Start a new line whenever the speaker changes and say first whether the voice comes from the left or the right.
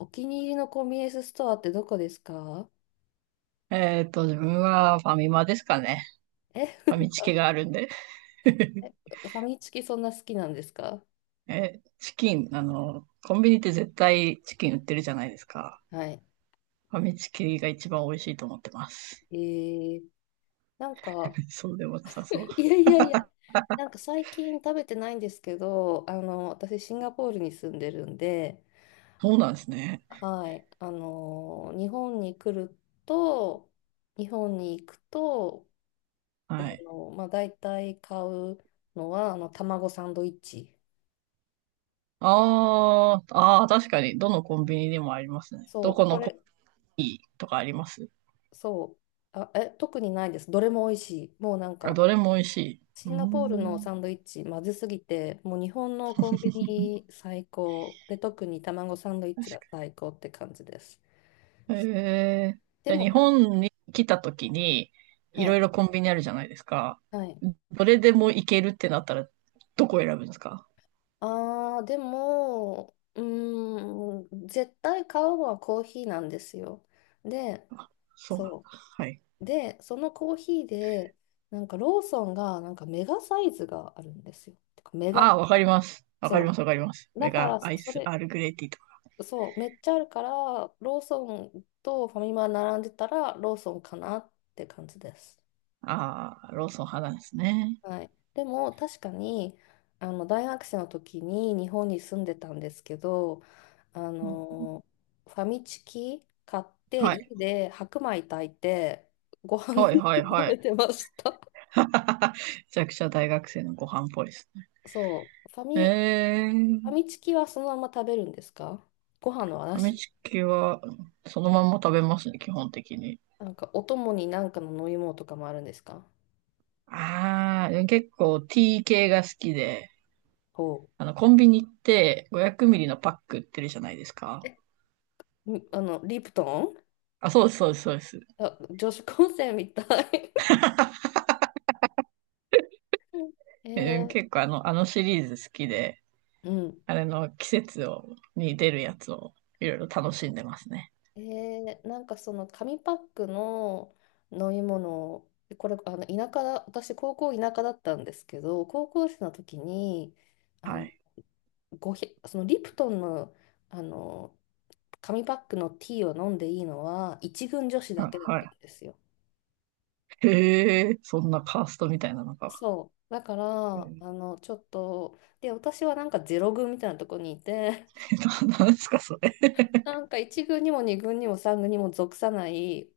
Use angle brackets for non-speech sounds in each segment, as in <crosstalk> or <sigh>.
left: お気に入りのコンビニエンスストアってどこですか？
right: 自分はファミマですかね。
left: え、
right: ファミチキがあるんで。<laughs>
left: <laughs> ファミチキそんな好きなんですか？
right: チキン、コンビニって絶対チキン売ってるじゃないですか。
left: はい。
right: ファミチキが一番美味しいと思ってます。
left: えー、なんか、
right: <laughs> そうでもなさそう。
left: <laughs> いやいやいや、なんか最近食べてないんですけど、私シンガポールに住んでるんで、
right: そうなんですね。
left: はい、と、日本に行くと、
right: はい。
left: まあ、大体買うのは、卵サンドイッチ。
right: あー、あー、確かに、どのコンビニでもありますね。ど
left: そ
right: こ
left: う、こ
right: のコ
left: れ、
right: ピーとかあります？
left: そう。あ、え、特にないです。どれも美味しい。もうなん
right: あ、
left: か、
right: どれも美味しい。う
left: シ
right: ー
left: ンガポールの
right: ん。
left: サンドイッチ、まずすぎて、もう日本のコンビニ最高。で、特に卵サンドイッチが最高って感じです。
right: へえ。
left: で
right: じゃあ
left: も、
right: 日本に来た時に、い
left: は
right: ろ
left: い、
right: いろコンビニあるじゃないですか。
left: はい。
right: どれでも行けるってなったら、どこ選ぶんですか？
left: ああでも、うーん、絶対買うのはコーヒーなんですよ。で、
right: そうなんだ。
left: そ
right: はい。
left: う。で、そのコーヒーで、なんかローソンが、なんかメガサイズがあるんですよ。てかメガ、
right: ああ、わかります。わかりま
left: そ
right: す、わかります。
left: う。だ
right: メ
left: か
right: ガ
left: ら
right: アイ
left: そ
right: ス、ア
left: れ、
right: ールグレイティーとか。
left: そう、めっちゃあるから、ローソンとファミマ並んでたら、ローソンかなって感じです。
right: ああ、ローソン派なんですね。
left: はい。でも、確かに、大学生の時に日本に住んでたんですけど、あ
right: うん、
left: の、ファミチキ買って、
right: は
left: 家
right: い。
left: で白米炊いて、ご飯に
right: はい、
left: し
right: は
left: て
right: い、
left: 食
right: はい。
left: べてました。
right: <laughs> めちゃくちゃ大学生のご飯っぽいですね。
left: そう、
right: え
left: ファ
right: ー、
left: ミチキはそのまま食べるんですか？ご飯の
right: ファミ
left: 話。
right: チキはそのまんま食べますね、基本的に。
left: なんか、お供になんかの飲み物とかもあるんですか？
right: ああ、でも結構 T 系が好きで、
left: ほう。
right: コンビニ行って500
left: は
right: ミ
left: い、
right: リのパック売ってるじゃないですか。
left: リプトン。
right: あ、そうです、そうです、そうです。
left: あ、女子高生みたい。<laughs> え
right: うん、
left: ー、
right: 結構あのシリーズ好きで、
left: うん。
right: あれの季節を、に出るやつをいろいろ楽しんでますね。
left: なんかその紙パックの飲み物、これ、田舎だ、私、高校田舎だったんですけど、高校生の時に、あ
right: は
left: の、
right: い。
left: そのリプトンの、あの、紙パックのティーを飲んでいいのは、一軍女子だ
right: は
left: けだった
right: は
left: んですよ。
right: い。へえ、そんなカーストみたいなのか。
left: そう。だか
right: う
left: ら、
right: ん、
left: ちょっと、で、私はなんかゼロ軍みたいなとこにいて、
right: <laughs> なんですか、それ。
left: なんか一軍にも二軍にも三軍にも属さない、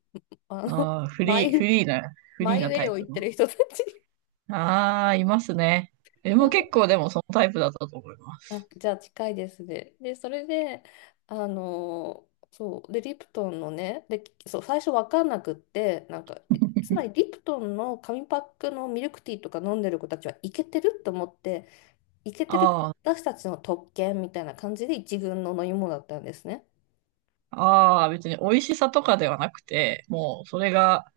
left: あの、
right: ああ、
left: マイ、
right: フリ
left: マ
right: ー
left: イウ
right: な
left: ェ
right: タ
left: イ
right: イ
left: を言
right: プ
left: っ
right: の。
left: てる人たち、
right: ああ、いますね。でも結
left: そ
right: 構でもそのタイプだったと思いま
left: う、あ、
right: す。
left: じゃあ近いですね。で、それで、あのそう、で、リプトンのね、で、そう、最初分かんなくって、なんか、つまりリプトンの紙パックのミルクティーとか飲んでる子たちはイケてると思って、イケてる
right: あ
left: 私たちの特権みたいな感じで一軍の飲み物だったんですね。
right: あ、ああ、別に美味しさとかではなくて、もうそれが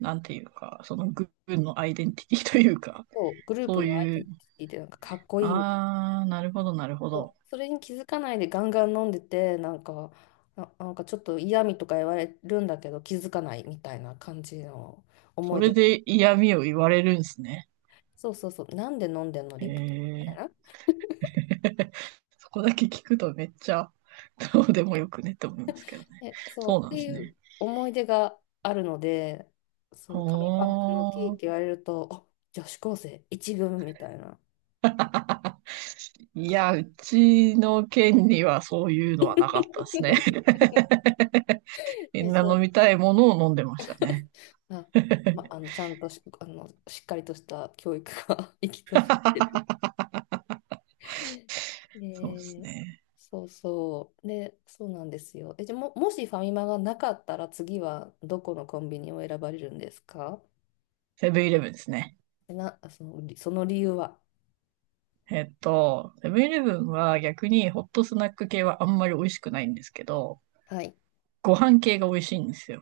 right: なんていうか、その軍のアイデンティティというか、
left: そう、グルー
right: そ
left: プ
right: う
left: のアイデ
right: い
left: ン
right: う、
left: ティティでなんかかっこいいみたいな。
right: なるほど、なるほ
left: そう、
right: ど。
left: それに気づかないでガンガン飲んでて、なんかなんかちょっと嫌味とか言われるんだけど気づかないみたいな感じの
right: そ
left: 思い
right: れ
left: 出が、
right: で嫌味を言われるんですね。
left: そうそうそう、なんで飲んでんの
right: え
left: リプトンみたい
right: ー、
left: な。
right: <laughs> そこだけ聞くとめっちゃどうでもよくねって思いますけどね。
left: え、そ
right: そ
left: う
right: う
left: っ
right: な
left: て
right: んで
left: い
right: す
left: う
right: ね。
left: 思い出があるので、そう、紙パックのティー
right: お
left: って
right: ー、
left: 言われると、あ、女子高生一軍みたいな。
right: いや、うちの県にはそういうのはなかったですね。
left: <laughs>
right: <laughs> み
left: で、
right: んな
left: そ
right: 飲
left: う、
right: みたいものを飲んでましたね。
left: あ、ま、
right: <laughs>
left: ちゃんとし、しっかりとした教育が <laughs> 行き届え
right: そうです
left: ー
right: ね。
left: そうそう。で、そうなんですよ。え、じゃあもしファミマがなかったら次はどこのコンビニを選ばれるんですか？
right: セブンイレブンですね。
left: え、その理由は？
right: セブンイレブンは逆にホットスナック系はあんまり美味しくないんですけど、
left: はい。
right: ご飯系が美味しいんですよ。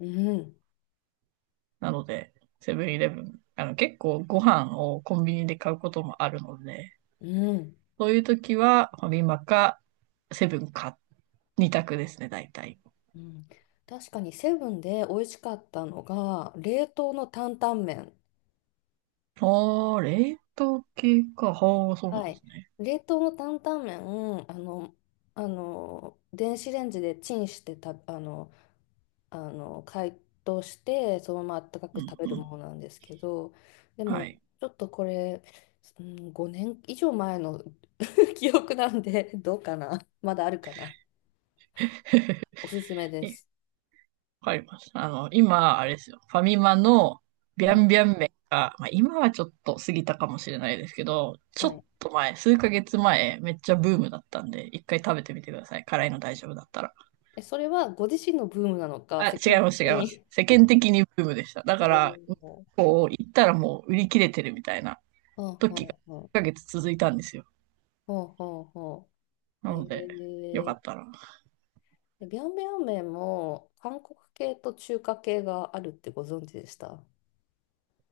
left: うん、
right: なので、セブンイレブン、結構ご飯をコンビニで買うこともあるので、
left: うん、
right: そういう時はファミマかセブンか2択ですね、大体。
left: うん。確かにセブンで美味しかったのが、冷凍の担々麺。
right: あー、冷凍系か。はあ、そうなん
left: は
right: で
left: い。
right: すね。
left: 冷凍の担々麺、あの、電子レンジでチンしてた、解凍してそのままあったか
right: う
left: く
right: ん
left: 食べる
right: う
left: もの
right: ん。
left: なんですけど、で
right: は
left: も
right: い。
left: ちょっとこれ、うん、5年以上前の <laughs> 記憶なんで、どうかなまだあるかな。おすすめで
right: え、
left: す。
right: わかります。今、あれですよ。ファミマのビ
left: は
right: ャ
left: い、
right: ンビャン麺が、まあ、今はちょっと過ぎたかもしれないですけど、ちょ
left: は
right: っ
left: い、
right: と前、数ヶ月前、めっちゃブームだったんで、一回食べてみてください。辛いの大丈夫だったら。
left: え、それはご自身のブームなのか
right: あ、
left: 世間
right: 違います、違い
left: 的
right: ます。
left: に？
right: 世間的にブームでした。だ
left: <laughs> あ、
right: か
left: お
right: ら、
left: ー、は
right: こう、行ったらもう売り切れてるみたいな
left: あはあ
right: 時が、
left: は
right: 数ヶ
left: あ、
right: 月続いたんですよ。
left: ほうほうほう。
right: なので、よか
left: ー、
right: ったら、
left: ビャンビャン麺も韓国系と中華系があるってご存知でした？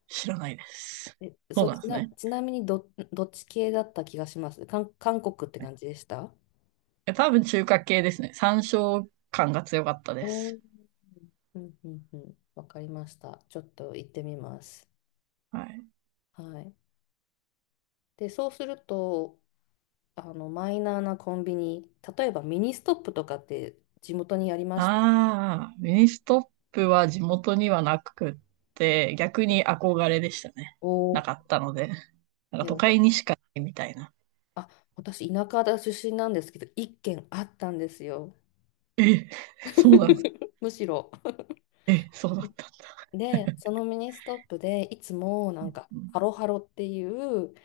right: 知らないです。
left: え、
right: そ
left: そ
right: う
left: う、
right: なんですね。
left: ちなみにどっち系だった気がします。韓国って感じでした？
right: え、多分中華系ですね。山椒感が強かったで
left: おー、
right: す。
left: うんうんうん。わかりました。ちょっと行ってみます。
right: はい。
left: はい。で、そうすると、マイナーなコンビニ、例えばミニストップとかって地元にありまして、
right: ああ、ミニストップは地元にはなくって、逆
left: はい、
right: に憧れでしたね。
left: お
right: なか
left: ー、
right: ったので。なん
left: い
right: か
left: や、
right: 都
left: わ
right: 会
left: た
right: にしかないみたいな。
left: あ、私、田舎だ出身なんですけど、一軒あったんですよ。
right: え、そうなんですか。
left: <laughs> むしろ。
right: え、そうだったんだ。
left: で、そのミニストップで、いつもなんか、
right: う
left: ハロ
right: ん。
left: ハロっていう、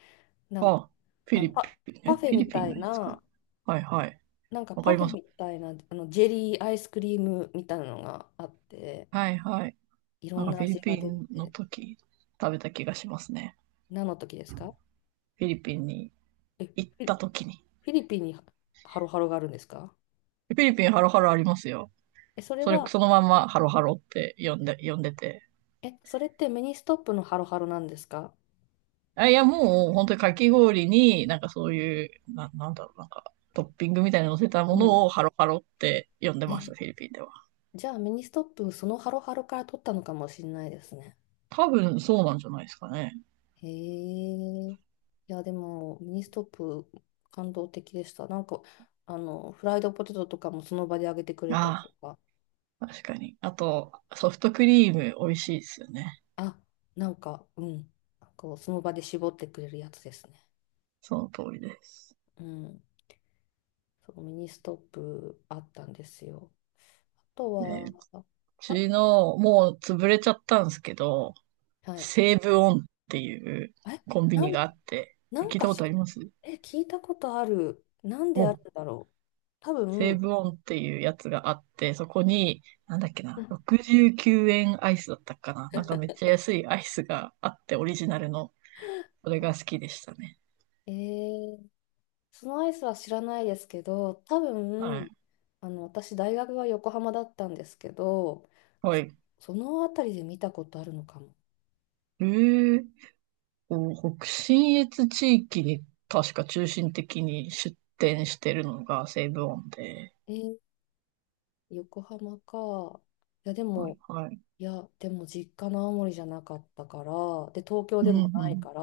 left: なんか
right: あ、
left: あのパ、パフェ
right: フィリ
left: み
right: ピ
left: た
right: ン
left: い
right: のやつかな。
left: な、
right: はいはい。
left: なんか
right: わか
left: パ
right: り
left: フェ
right: ます。
left: みたいなジェリーアイスクリームみたいなのがあって、
right: はいはい。
left: いろ
right: なん
left: ん
right: か
left: な
right: フィリ
left: 味が
right: ピ
left: 出
right: ンの
left: て、
right: 時食べた気がしますね。
left: 何の時ですか？
right: フィリピンに
left: え、
right: 行っ
left: ィ
right: た時に。
left: フィリピンにハロハロがあるんですか？
right: フィリピンハロハロありますよ。
left: え、それ
right: それ、
left: は、
right: そのまんまハロハロって呼んでて。
left: え、それってミニストップのハロハロなんですか？
right: あ、いや、もう、本当にかき氷に、なんかそういう、なんだろう、なんか、トッピングみたいに乗せた
left: う
right: も
left: ん。
right: のをハロハロって呼んでます、
left: え、
right: フィリピンでは。
left: じゃあミニストップ、そのハロハロから取ったのかもしれないですね。
right: 多分そうなんじゃないですかね。
left: へえ。いや、でも、ミニストップ、感動的でした。なんか、フライドポテトとかもその場で揚げてくれたりと
right: あ
left: か、
right: あ、確かに。あと、ソフトクリーム美味しいですよね。
left: あ、なんか、うん、こう、その場で絞ってくれるやつですね。
right: その通りです。
left: うん。そう、ミニストップあったんですよ。あと
right: で、
left: は、
right: う
left: あ、
right: ちの、もう潰れちゃったんですけど、
left: はい。
right: 西武オンっていう
left: え、
right: コンビ
left: な
right: ニが
left: ん、
right: あって、
left: なん
right: 聞い
left: か
right: たこ
left: し、
right: とあります？
left: え、聞いたことある。なんで
right: お、
left: あるんだろう。多
right: セー
left: 分、
right: ブオンっていうやつがあって、そこに、なんだっけ
left: う
right: な、
left: ん、
right: 69円アイスだったかな。なんかめっちゃ安いアイスがあって、オリジナルの。それが好きでしたね。
left: え、そのアイスは知らないですけど、多
right: は
left: 分、
right: い。
left: 私、大学は横浜だったんですけど、
right: はい。
left: そそのあたりで見たことあるのかも。
right: えー、北信越地域に確か中心的に出店してるのがセーブオンで。
left: えー横浜か。いや、で
right: はい、
left: も、
right: はい。
left: いや、でも実家の青森じゃなかったから、で、東京
right: う
left: で
right: ん、
left: も
right: う
left: ない
right: ん。
left: から、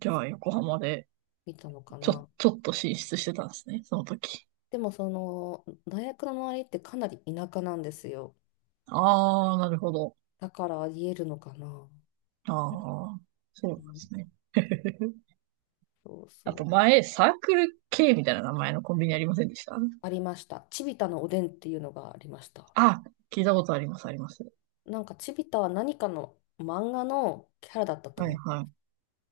right: じゃあ、横浜で、
left: 見たのか
right: ちょ、
left: な。
right: ちょっと進出してたんですね、その時。
left: でも、その、大学の周りってかなり田舎なんですよ。
right: ああ、なるほど。
left: だからありえるのかな。
right: ああ、そうなん
left: う
right: で
left: ん、
right: すね。<laughs>
left: そう
right: あ
left: そ
right: と
left: う。
right: 前、サークル K みたいな名前のコンビニありませんでした？
left: ありました。チビタのおでんっていうのがありました。
right: あ、聞いたことあります、あります。
left: なんかチビタは何かの漫画のキャラだったと
right: はい、
left: 思う。
right: はい。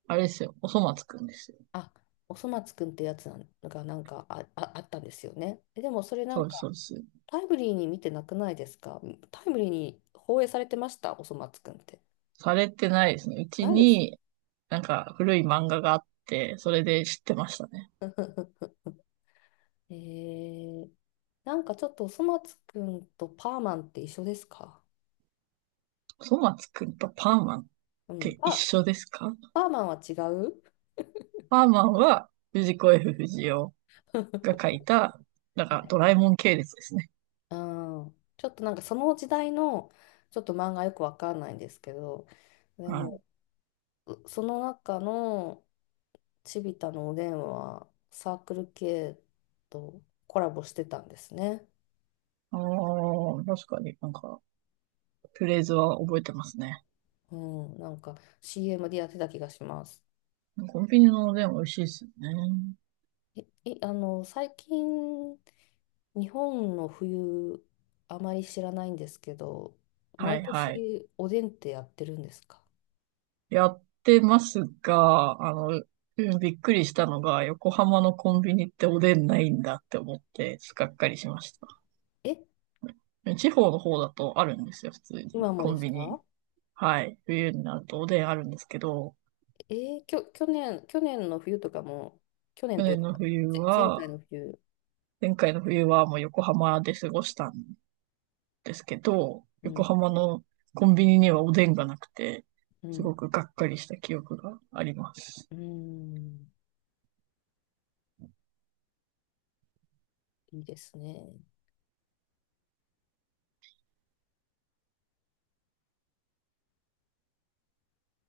right: あれですよ。おそ松くんですよ。
left: あ、おそ松くんってやつなんか、あ、あ、あったんですよね。え、でもそれな
right: そう
left: ん
right: です、
left: か
right: そうです。
left: タイムリーに見てなくないですか？タイムリーに放映されてました、おそ松くんって。
right: されてないですね。うち
left: ないです。
right: に、なんか古い漫画があって、それで知ってましたね。
left: <laughs> えー、なんかちょっとおそ松くんとパーマンって一緒ですか？
right: おそ松くんとパーマンっ
left: うん。
right: て一
left: あ、
right: 緒ですか？
left: パーマンは違う。
right: パーマンは藤子 F 不二雄が
left: <laughs>
right: 書いた、なん
left: は
right: か
left: い。
right: ドラえもん系列ですね。
left: うん。ちょっとなんかその時代の、ちょっと漫画よくわかんないんですけど、で
right: はい。
left: もその中のチビタのおでんはサークル系とコラボしてたんですね。
right: ああ、確かになんか、フレーズは覚えてますね。
left: うん、なんか CM でやってた気がします。
right: コンビニのおでん美味しいですよね。
left: え、え、最近日本の冬あまり知らないんですけど、
right: は
left: 毎
right: いはい。
left: 年おでんってやってるんですか？
right: やってますが、びっくりしたのが、横浜のコンビニっておでんないんだって思って、がっかりしまし
left: え、
right: た。地方の方だとあるんですよ、普通に。
left: 今も
right: コ
left: で
right: ン
left: す
right: ビニ。
left: か？
right: はい。冬になるとおでんあるんですけど、
left: え去年、去年の冬とかも、去年
right: 去
left: とい
right: 年
left: う
right: の
left: か、
right: 冬
left: 前
right: は、
left: 回の冬、
right: 前回の冬はもう横浜で過ごしたんですけど、
left: う
right: 横
left: ん、
right: 浜のコンビニにはおでんがなくて、
left: う
right: す
left: ん、
right: ごくがっかりした記憶があります。
left: うん、いいですね。